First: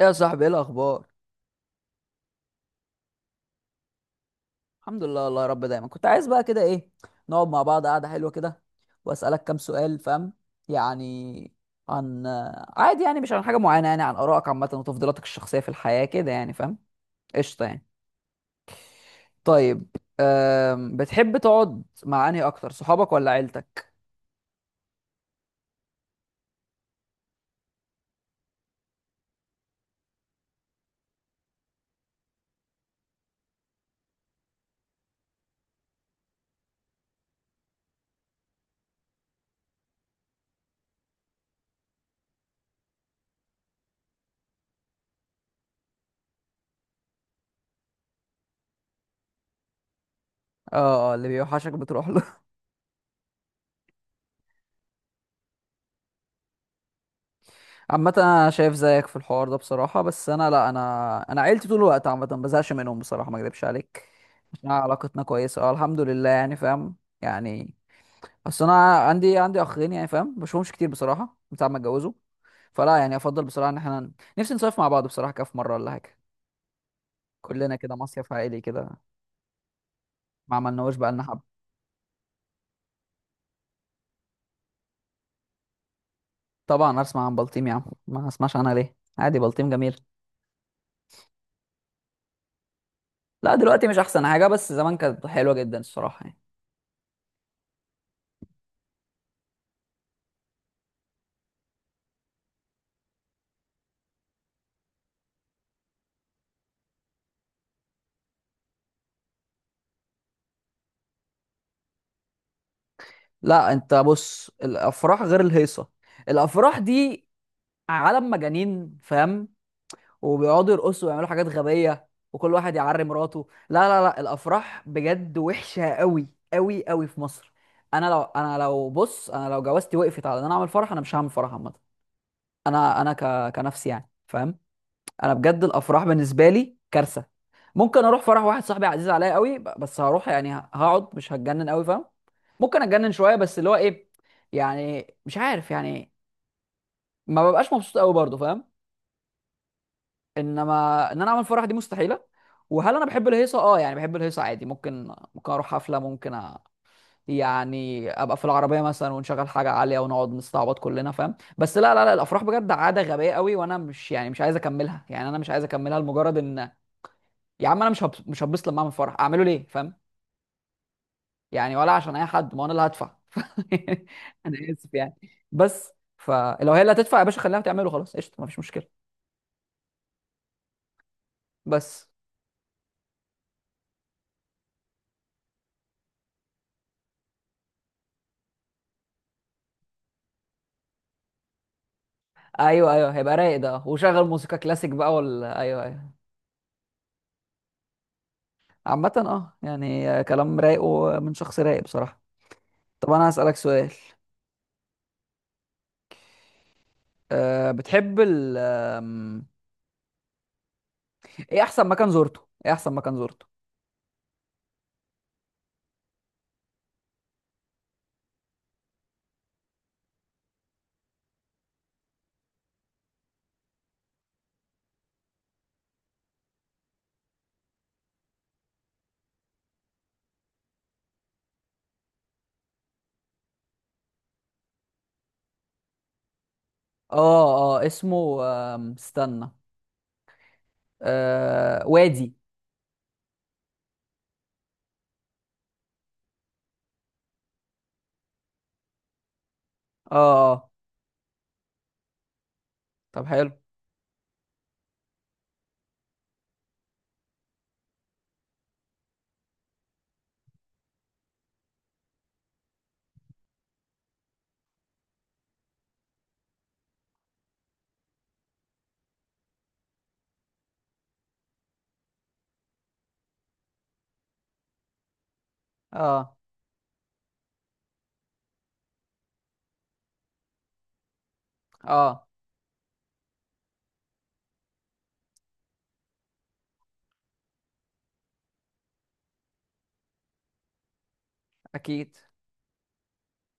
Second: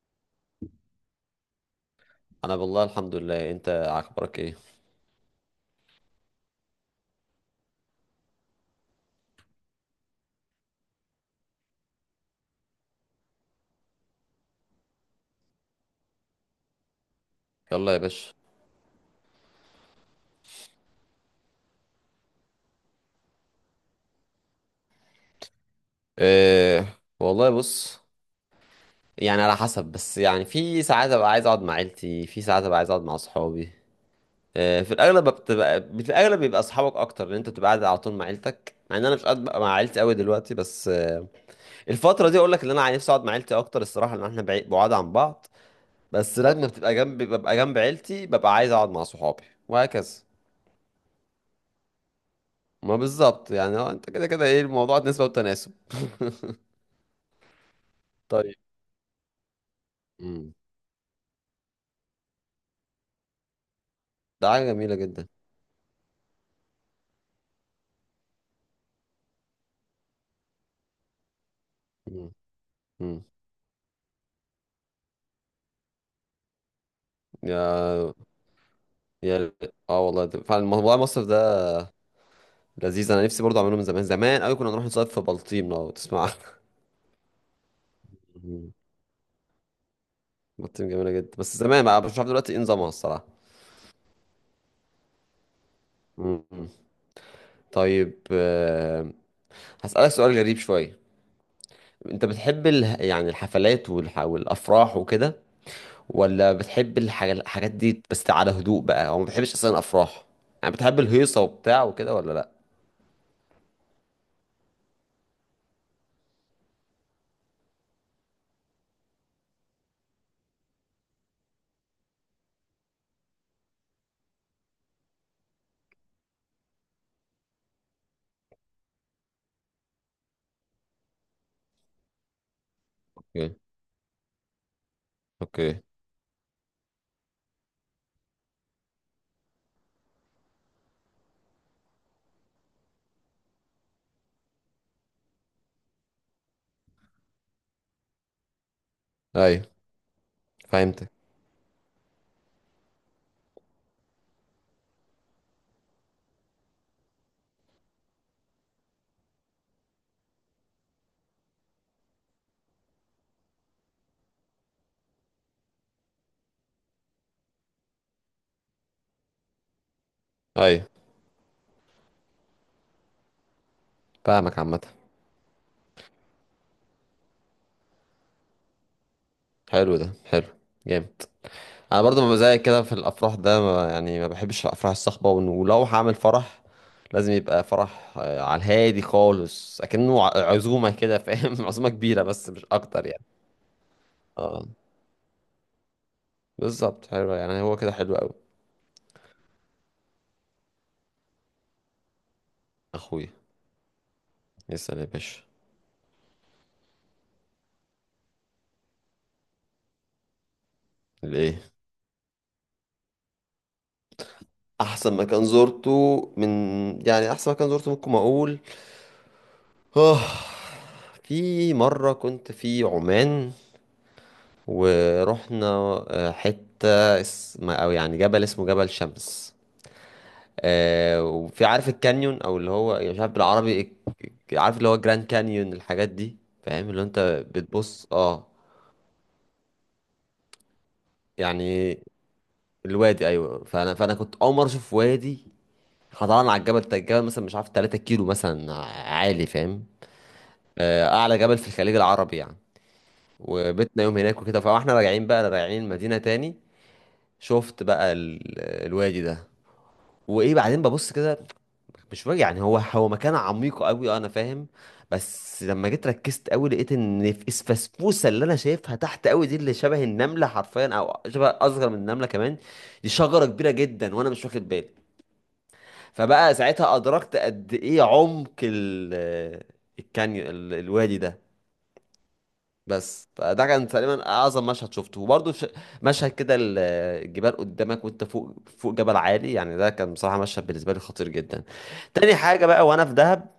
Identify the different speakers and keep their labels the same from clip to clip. Speaker 1: ايه يا صاحبي، ايه الاخبار؟
Speaker 2: انا بالله الحمد لله، انت اخبارك ايه؟
Speaker 1: الحمد لله، الله يا رب. دايما كنت عايز بقى كده، ايه، نقعد مع بعض قعده حلوه كده، واسالك كام سؤال، فاهم يعني؟ عن، عادي يعني، مش عن حاجه معينه، يعني عن ارائك عامه وتفضيلاتك الشخصيه في الحياه كده، يعني فاهم؟ قشطه يعني.
Speaker 2: يلا يا باشا.
Speaker 1: طيب، بتحب تقعد مع انهي اكتر، صحابك ولا عيلتك؟
Speaker 2: إيه والله، بص، يعني على حسب، بس يعني في ساعات ابقى عايز اقعد مع عيلتي، في ساعات ابقى عايز اقعد مع اصحابي. إيه، في الاغلب بيبقى اصحابك اكتر، لان انت بتبقى قاعد على طول مع عيلتك، مع ان انا مش قاعد بقى مع عيلتي قوي دلوقتي، بس الفتره دي اقول لك ان انا نفسي اقعد مع عيلتي اكتر الصراحه، لان احنا بعيد بعاد عن بعض. بس لما بتبقى جنب ببقى جنب عيلتي ببقى عايز اقعد مع صحابي، وهكذا.
Speaker 1: اه، اللي بيوحشك بتروح له.
Speaker 2: ما بالظبط يعني، انت كده كده ايه، الموضوع نسبه وتناسب
Speaker 1: عامة انا
Speaker 2: طيب.
Speaker 1: شايف زيك في الحوار ده بصراحة، بس انا
Speaker 2: مم.
Speaker 1: لا. انا انا عيلتي طول الوقت، عامة ما بزهقش منهم بصراحة، ما اكذبش عليك.
Speaker 2: ده حاجة
Speaker 1: احنا
Speaker 2: جميلة
Speaker 1: علاقتنا
Speaker 2: جدا.
Speaker 1: كويسة، اه الحمد لله، يعني فاهم يعني. اصل انا عندي اخين، يعني فاهم، ما بشوفهمش كتير بصراحة من ساعة ما اتجوزوا.
Speaker 2: مم.
Speaker 1: فلا يعني،
Speaker 2: مم.
Speaker 1: افضل بصراحة ان احنا نفسي نصيف مع بعض بصراحة، كده في مرة ولا حاجة،
Speaker 2: يا
Speaker 1: كلنا كده مصيف عائلي كده.
Speaker 2: يا اه والله ده
Speaker 1: ما
Speaker 2: فعلا
Speaker 1: عملناهوش
Speaker 2: موضوع
Speaker 1: بقالنا
Speaker 2: مصيف ده
Speaker 1: حبة.
Speaker 2: لذيذ، انا نفسي برضه اعمله من زمان، زمان قوي كنا نروح نصيف في بلطيم لو تسمع عنها.
Speaker 1: طبعا اسمع عن بلطيم يا عم، ما اسمعش
Speaker 2: مم.
Speaker 1: عنها ليه؟ عادي، بلطيم جميل.
Speaker 2: بلطيم جميلة جدا، بس زمان بقى مش عارف دلوقتي ايه نظامها الصراحة.
Speaker 1: لا دلوقتي مش احسن حاجة، بس زمان كانت حلوة جدا الصراحة يعني.
Speaker 2: مم. طيب، هسألك سؤال غريب شوية. انت بتحب يعني الحفلات والافراح وكده، ولا بتحب الحاجات دي بس على هدوء بقى، او ما بتحبش اصلا افراح؟ يعني بتحب الهيصة وبتاع وكده ولا لا؟
Speaker 1: لا انت بص، الافراح غير الهيصه. الافراح دي عالم مجانين، فاهم؟ وبيقعدوا يرقصوا ويعملوا حاجات غبيه، وكل واحد يعري مراته. لا لا لا، الافراح بجد وحشه قوي قوي قوي في مصر. انا لو بص، انا لو جوازتي وقفت على ان انا اعمل فرح، انا مش هعمل فرح عامه.
Speaker 2: اوكي.
Speaker 1: كنفسي يعني، فاهم؟ انا بجد
Speaker 2: اوكي.
Speaker 1: الافراح بالنسبه لي كارثه. ممكن اروح فرح واحد صاحبي عزيز عليا قوي، بس هروح يعني، هقعد، مش هتجنن قوي، فاهم؟ ممكن اتجنن شويه، بس اللي هو ايه، يعني مش عارف يعني، ما ببقاش مبسوط قوي برضه، فاهم؟
Speaker 2: ايوه فهمتك.
Speaker 1: انما ان انا اعمل فرح دي مستحيله. وهل انا بحب الهيصه؟ اه يعني، بحب الهيصه عادي، ممكن اروح حفله، يعني ابقى في العربيه مثلا ونشغل حاجه عاليه ونقعد نستعبط كلنا، فاهم؟ بس لا لا لا، الافراح بجد عاده غبيه قوي، وانا مش يعني مش عايز اكملها، يعني انا مش عايز اكملها لمجرد ان، يا عم انا مش هتبسط. لما اعمل فرح اعمله ليه، فاهم
Speaker 2: ايوه
Speaker 1: يعني؟ ولا عشان اي حد، ما هو انا اللي هدفع انا
Speaker 2: فاهمك عامة.
Speaker 1: اسف يعني. بس فلو هي اللي هتدفع يا باشا، خليها تعمله، خلاص قشطه، ما فيش مشكله.
Speaker 2: حلو ده، حلو. جامد. انا
Speaker 1: بس
Speaker 2: برضو ما زيك كده في الافراح ده، ما يعني ما بحبش الافراح الصاخبة، ولو هعمل فرح لازم يبقى فرح، على الهادي خالص، اكنه عزومة كده، فاهم؟ عزومة كبيرة بس مش
Speaker 1: ايوه
Speaker 2: اكتر
Speaker 1: ايوه،
Speaker 2: يعني.
Speaker 1: هيبقى رايق ده وشغل موسيقى
Speaker 2: اه
Speaker 1: كلاسيك بقى، ولا ايوه ايوه.
Speaker 2: بالظبط، حلو يعني، هو كده حلو قوي.
Speaker 1: عامه اه يعني، كلام رايق ومن شخص رايق بصراحه. طب انا
Speaker 2: اخويا.
Speaker 1: هسالك سؤال.
Speaker 2: يسأل يا باشا.
Speaker 1: أه بتحب ال آم، ايه
Speaker 2: الايه؟
Speaker 1: احسن مكان زرته؟ ايه احسن مكان زرته؟
Speaker 2: احسن مكان زرته، من يعني احسن مكان زرته ممكن اقول، اه في مرة كنت في عمان، ورحنا حتة اسم، أو يعني جبل اسمه جبل شمس. وفي عارف الكانيون، أو اللي هو يعني مش عارف بالعربي عارف اللي هو جراند كانيون الحاجات دي، فاهم اللي هو أنت
Speaker 1: اه. اه
Speaker 2: بتبص،
Speaker 1: اسمه،
Speaker 2: اه؟
Speaker 1: استنى، أه
Speaker 2: يعني
Speaker 1: وادي.
Speaker 2: الوادي، أيوه. فأنا كنت أول مرة أشوف وادي. طبعا على الجبل ده، الجبل مثلا مش عارف 3 كيلو مثلا، عالي فاهم.
Speaker 1: اه اه.
Speaker 2: أعلى جبل في الخليج العربي يعني.
Speaker 1: طب حلو.
Speaker 2: وبيتنا يوم هناك وكده، فاحنا راجعين بقى راجعين المدينة تاني، شفت بقى الوادي ده، وايه بعدين، ببص كده مش فاهم يعني، هو مكان عميق قوي انا فاهم، بس لما جيت ركزت قوي لقيت ان في الفسفوسه اللي انا شايفها تحت قوي دي، اللي شبه النمله حرفيا، او شبه اصغر من النمله كمان، دي شجره كبيره جدا وانا مش واخد بالي.
Speaker 1: اه
Speaker 2: فبقى ساعتها ادركت قد ايه عمق الكانيون، الوادي ده.
Speaker 1: اه.
Speaker 2: بس فده كان تقريبا اعظم مشهد شفته، وبرضه مشهد كده الجبال قدامك وانت فوق فوق جبل عالي، يعني ده كان بصراحه مشهد بالنسبه لي خطير جدا.
Speaker 1: اكيد.
Speaker 2: تاني حاجه بقى، وانا في دهب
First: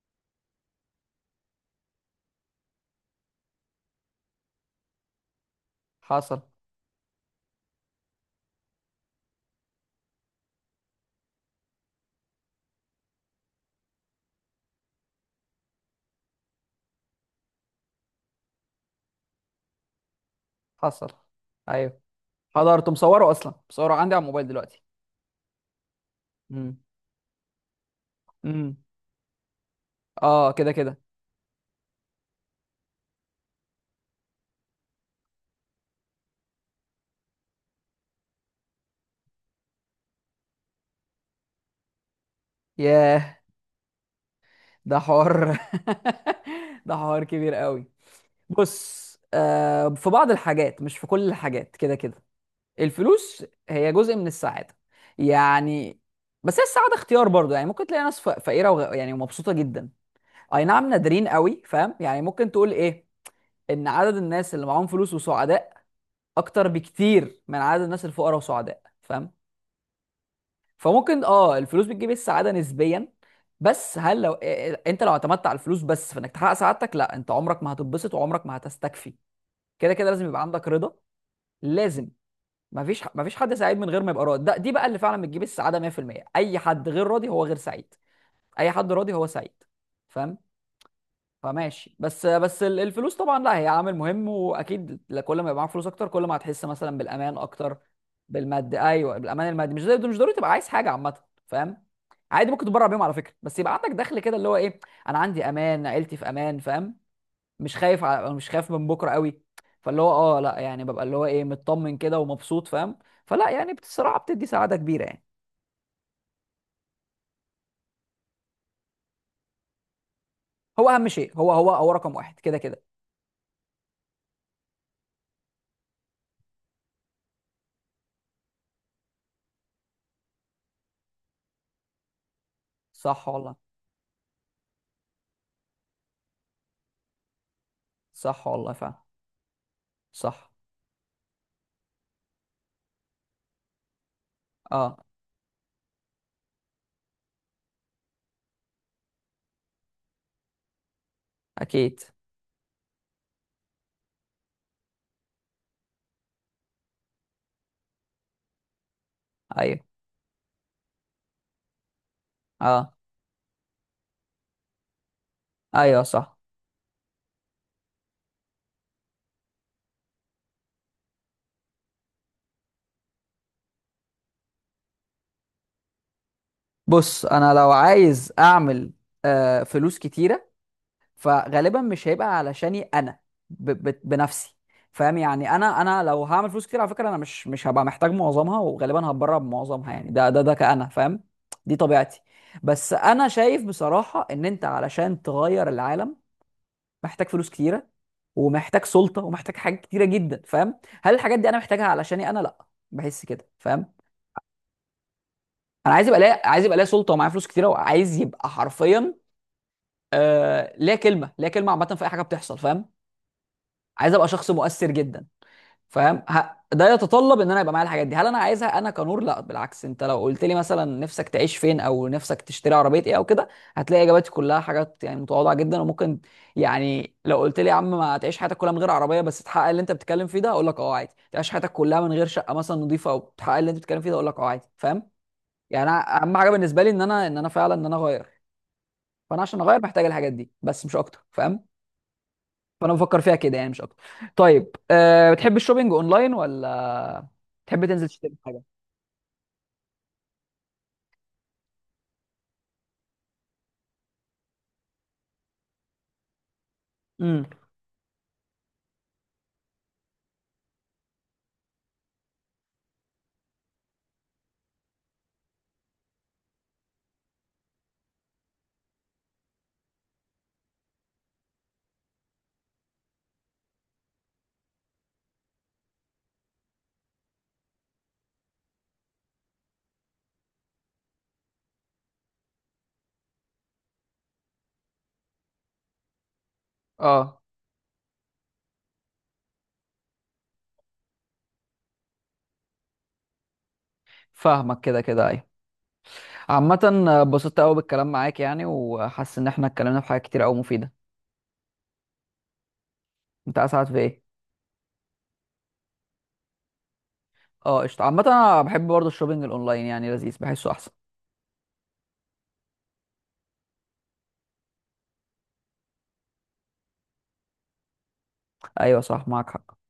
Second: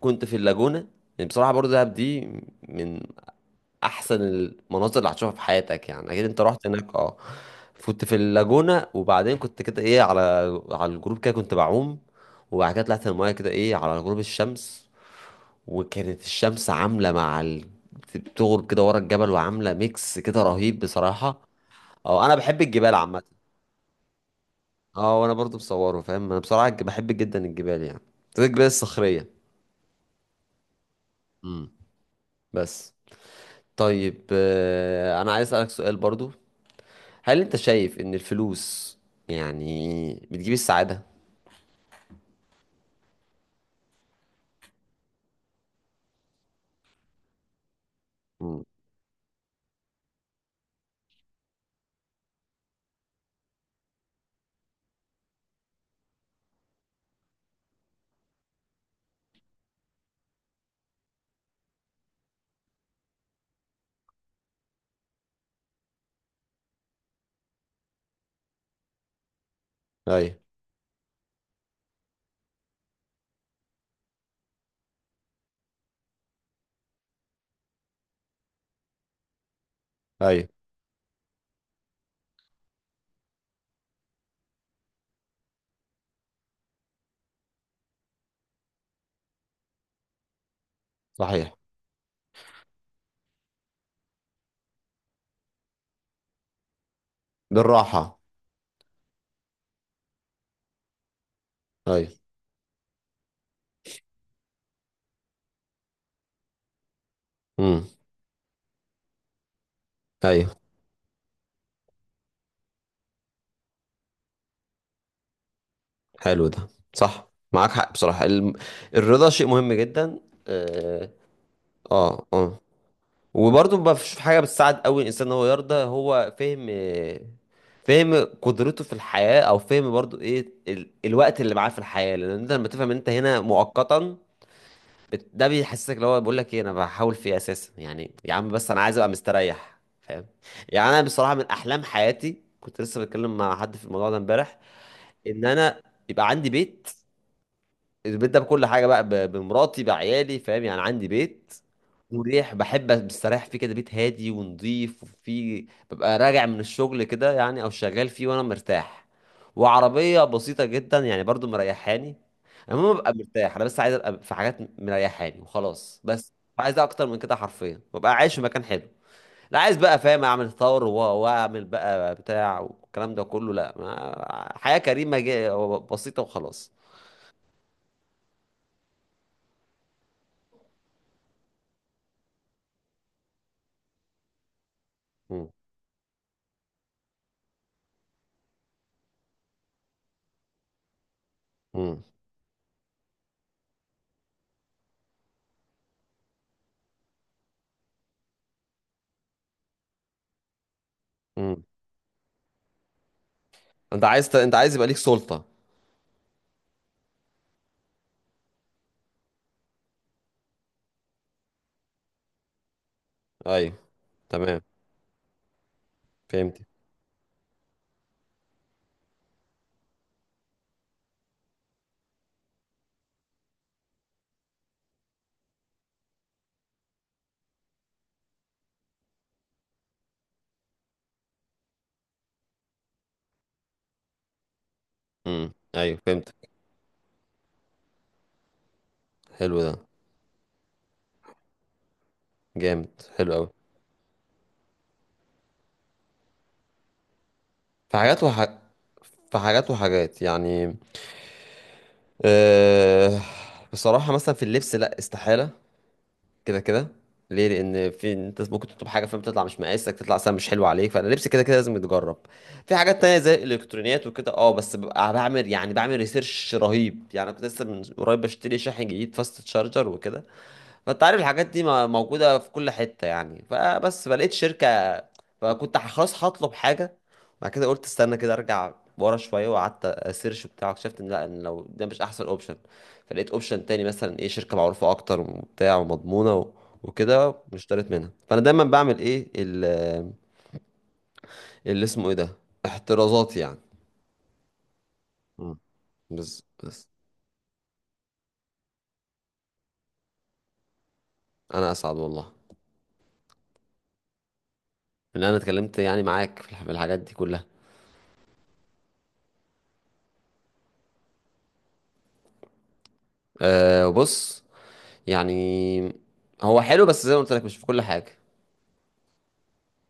Speaker 2: كنت في اللاجونه. يعني بصراحه برضه دهب دي من احسن المناظر اللي هتشوفها في حياتك يعني، اكيد
Speaker 1: حصل.
Speaker 2: انت رحت هناك، اه. كنت في اللاجونه، وبعدين كنت كده ايه، على الجروب كده كنت بعوم، وبعد كده طلعت المايه كده ايه على غروب الشمس، وكانت الشمس عاملة مع بتغرب كده ورا الجبل وعاملة ميكس كده رهيب
Speaker 1: حصل.
Speaker 2: بصراحة.
Speaker 1: ايوه.
Speaker 2: اه انا بحب
Speaker 1: حضرت
Speaker 2: الجبال عامة.
Speaker 1: مصوره اصلا، مصوره عندي على الموبايل دلوقتي.
Speaker 2: اه، وانا برضو بصوره، فاهم؟ انا بصراحة
Speaker 1: امم.
Speaker 2: بحب جدا الجبال يعني، زي الجبال
Speaker 1: امم.
Speaker 2: الصخرية.
Speaker 1: اه كده كده.
Speaker 2: امم. بس. طيب، انا عايز اسألك سؤال برضو. هل انت شايف ان الفلوس يعني بتجيب السعادة؟
Speaker 1: ياه، ده حوار ده حوار كبير قوي.
Speaker 2: امم.
Speaker 1: بص، في بعض الحاجات، مش في كل الحاجات، كده كده. الفلوس هي جزء من السعاده يعني، بس هي السعاده اختيار برضو، يعني ممكن تلاقي ناس فقيره يعني ومبسوطه جدا. اي نعم نادرين قوي، فاهم يعني؟ ممكن تقول ايه، ان عدد الناس اللي معاهم فلوس وسعداء اكتر بكتير من عدد الناس الفقراء وسعداء، فاهم؟
Speaker 2: ايوه.
Speaker 1: فممكن اه، الفلوس بتجيب السعاده نسبيا. بس هل لو انت لو اعتمدت على الفلوس بس في انك تحقق سعادتك، لا انت عمرك ما هتتبسط وعمرك ما هتستكفي. كده كده لازم يبقى
Speaker 2: ايوه
Speaker 1: عندك رضا، لازم. مفيش حد سعيد من غير ما يبقى راضي. ده دي بقى اللي فعلا بتجيب السعاده 100%. اي حد غير راضي هو غير سعيد، اي حد راضي هو سعيد، فاهم؟
Speaker 2: صحيح.
Speaker 1: فماشي. الفلوس طبعا لا، هي عامل مهم واكيد، كل ما يبقى معاك فلوس اكتر، كل ما هتحس مثلا بالامان اكتر.
Speaker 2: بالراحة.
Speaker 1: بالمادي ايوه، بالامان المادي، مش زي، مش ضروري تبقى عايز حاجه عامه، فاهم؟
Speaker 2: ايوه.
Speaker 1: عادي ممكن تتبرع بيهم على فكره، بس يبقى عندك دخل كده، اللي هو ايه، انا عندي امان، عيلتي في امان، فاهم؟ مش
Speaker 2: امم.
Speaker 1: خايف على، مش خايف من بكره قوي. فاللي هو اه لا
Speaker 2: ايوه
Speaker 1: يعني، ببقى اللي هو ايه، مطمن كده ومبسوط، فاهم؟ فلا يعني بصراحه بتدي سعاده كبيره يعني.
Speaker 2: حلو ده. صح معاك حق بصراحة، الرضا شيء مهم جدا.
Speaker 1: هو اهم
Speaker 2: اه.
Speaker 1: شيء، هو هو هو رقم
Speaker 2: اه.
Speaker 1: واحد كده
Speaker 2: آه.
Speaker 1: كده.
Speaker 2: وبرضه ما فيش حاجة بتساعد قوي الإنسان إن هو يرضى، هو فهم، فهم قدرته في الحياة، أو فهم برضه إيه الوقت اللي معاه في الحياة، لأن أنت لما تفهم إن أنت
Speaker 1: صح
Speaker 2: هنا
Speaker 1: والله.
Speaker 2: مؤقتا، ده بيحسسك اللي هو بيقول لك إيه، أنا بحاول في إيه أساسا يعني، يا
Speaker 1: صح
Speaker 2: عم بس
Speaker 1: والله
Speaker 2: أنا
Speaker 1: فعلا.
Speaker 2: عايز أبقى مستريح فاهم.
Speaker 1: صح.
Speaker 2: يعني أنا بصراحة من أحلام حياتي، كنت لسه بتكلم مع حد في الموضوع ده امبارح،
Speaker 1: اه.
Speaker 2: إن أنا يبقى عندي بيت. البيت ده بكل حاجه بقى، بمراتي بعيالي فاهم يعني عندي بيت
Speaker 1: اكيد.
Speaker 2: مريح، بحب مستريح فيه كده، بيت هادي ونظيف وفيه ببقى راجع من الشغل كده يعني، او شغال فيه وانا مرتاح،
Speaker 1: ايوه.
Speaker 2: وعربيه بسيطه جدا يعني برضو مريحاني.
Speaker 1: اه.
Speaker 2: المهم ببقى مرتاح، انا بس عايز ابقى في حاجات مريحاني وخلاص
Speaker 1: ايوه
Speaker 2: بس.
Speaker 1: صح.
Speaker 2: مش عايز اكتر من كده حرفيا، ببقى عايش في مكان حلو، لا عايز بقى فاهم اعمل ثور واعمل بقى بتاع والكلام ده كله، لا، ما حياه كريمه بسيطه وخلاص.
Speaker 1: بص انا لو عايز اعمل، فلوس كتيره، فغالبا مش هيبقى علشاني انا، ب ب بنفسي فاهم يعني؟
Speaker 2: مم.
Speaker 1: انا انا لو هعمل فلوس كتير على فكره، انا مش هبقى محتاج معظمها، وغالبا هتبرع بمعظمها، يعني ده كأنا، فاهم؟ دي طبيعتي. بس انا شايف بصراحه ان انت علشان تغير العالم، محتاج فلوس كتيره، ومحتاج سلطه، ومحتاج حاجات كتيره جدا، فاهم؟ هل الحاجات دي انا
Speaker 2: مم.
Speaker 1: محتاجها علشاني انا؟ لا، بحس كده، فاهم؟
Speaker 2: انت عايز انت عايز يبقى ليك سلطة؟
Speaker 1: انا عايز يبقى ليا، عايز يبقى ليا سلطه ومعايا فلوس كتيره، وعايز يبقى حرفيا، ليا كلمه، ليا كلمه عامه في اي حاجه بتحصل، فاهم؟
Speaker 2: ايوه.
Speaker 1: عايز ابقى شخص
Speaker 2: تمام.
Speaker 1: مؤثر جدا، فاهم؟
Speaker 2: فهمت.
Speaker 1: ده يتطلب ان انا يبقى معايا الحاجات دي. هل انا عايزها انا كنور؟ لا بالعكس، انت لو قلت لي مثلا نفسك تعيش فين او نفسك تشتري عربيه ايه او كده، هتلاقي اجاباتي كلها حاجات يعني متواضعه جدا وممكن، يعني لو قلت لي يا عم ما تعيش حياتك كلها من غير عربيه بس تحقق اللي انت بتتكلم فيه ده، اقول لك اه عادي. تعيش حياتك كلها من غير شقه مثلا نظيفه او تحقق اللي انت بتتكلم فيه ده، اقول لك اه عادي، فاهم
Speaker 2: امم.
Speaker 1: يعني؟
Speaker 2: ايوه
Speaker 1: أنا
Speaker 2: فهمت.
Speaker 1: اهم حاجه بالنسبه لي ان انا، ان انا فعلا، ان انا اغير. فانا
Speaker 2: حلو
Speaker 1: عشان
Speaker 2: ده.
Speaker 1: اغير محتاج الحاجات دي، بس مش اكتر، فاهم؟
Speaker 2: جامد
Speaker 1: فانا بفكر
Speaker 2: حلو
Speaker 1: فيها
Speaker 2: قوي.
Speaker 1: كده يعني، مش اكتر. طيب، أه بتحب الشوبينج اونلاين ولا تحب
Speaker 2: في
Speaker 1: تنزل
Speaker 2: حاجات
Speaker 1: تشتري حاجه؟
Speaker 2: في حاجات وحاجات يعني، أه... بصراحة مثلا في اللبس لا استحالة، كده كده.
Speaker 1: امم.
Speaker 2: ليه؟ لان في انت ممكن تطلب حاجه فاهم، تطلع مش مقاسك، تطلع سهل مش حلو عليك، فانا لبسي كده كده لازم يتجرب. في حاجات تانية زي الالكترونيات وكده، اه، بس ببقى بعمل يعني بعمل ريسيرش رهيب يعني، كنت لسه من قريب بشتري شاحن جديد، فاست تشارجر وكده، فانت عارف الحاجات دي موجودة في كل حتة يعني، فبس فلقيت شركة، فكنت خلاص هطلب حاجة. بعد كده قلت استنى كده، ارجع ورا شوية، وقعدت اسيرش بتاع، اكتشفت ان لا، ان لو ده مش احسن اوبشن، فلقيت اوبشن تاني مثلا ايه، شركة معروفة اكتر وبتاع ومضمونة وكده،
Speaker 1: اه.
Speaker 2: واشتريت منها، فانا دايما بعمل ايه اللي اسمه ايه ده، احترازات يعني.
Speaker 1: فاهمك كده كده،
Speaker 2: مم.
Speaker 1: ايوه.
Speaker 2: بس
Speaker 1: عامه
Speaker 2: بس
Speaker 1: اتبسطت قوي بالكلام معاك يعني، وحاسس ان احنا اتكلمنا في حاجات كتير قوي مفيده.
Speaker 2: انا اسعد والله.
Speaker 1: انت اسعد في ايه؟
Speaker 2: ان انا اتكلمت يعني معاك في في الحاجات دي كلها.
Speaker 1: اه قشطه. عامه انا بحب برضه الشوبينج الاونلاين يعني، لذيذ، بحسه احسن.
Speaker 2: أه بص، يعني هو حلو بس زي ما قلت لك مش في كل حاجة
Speaker 1: ايوه صح، معاك حق.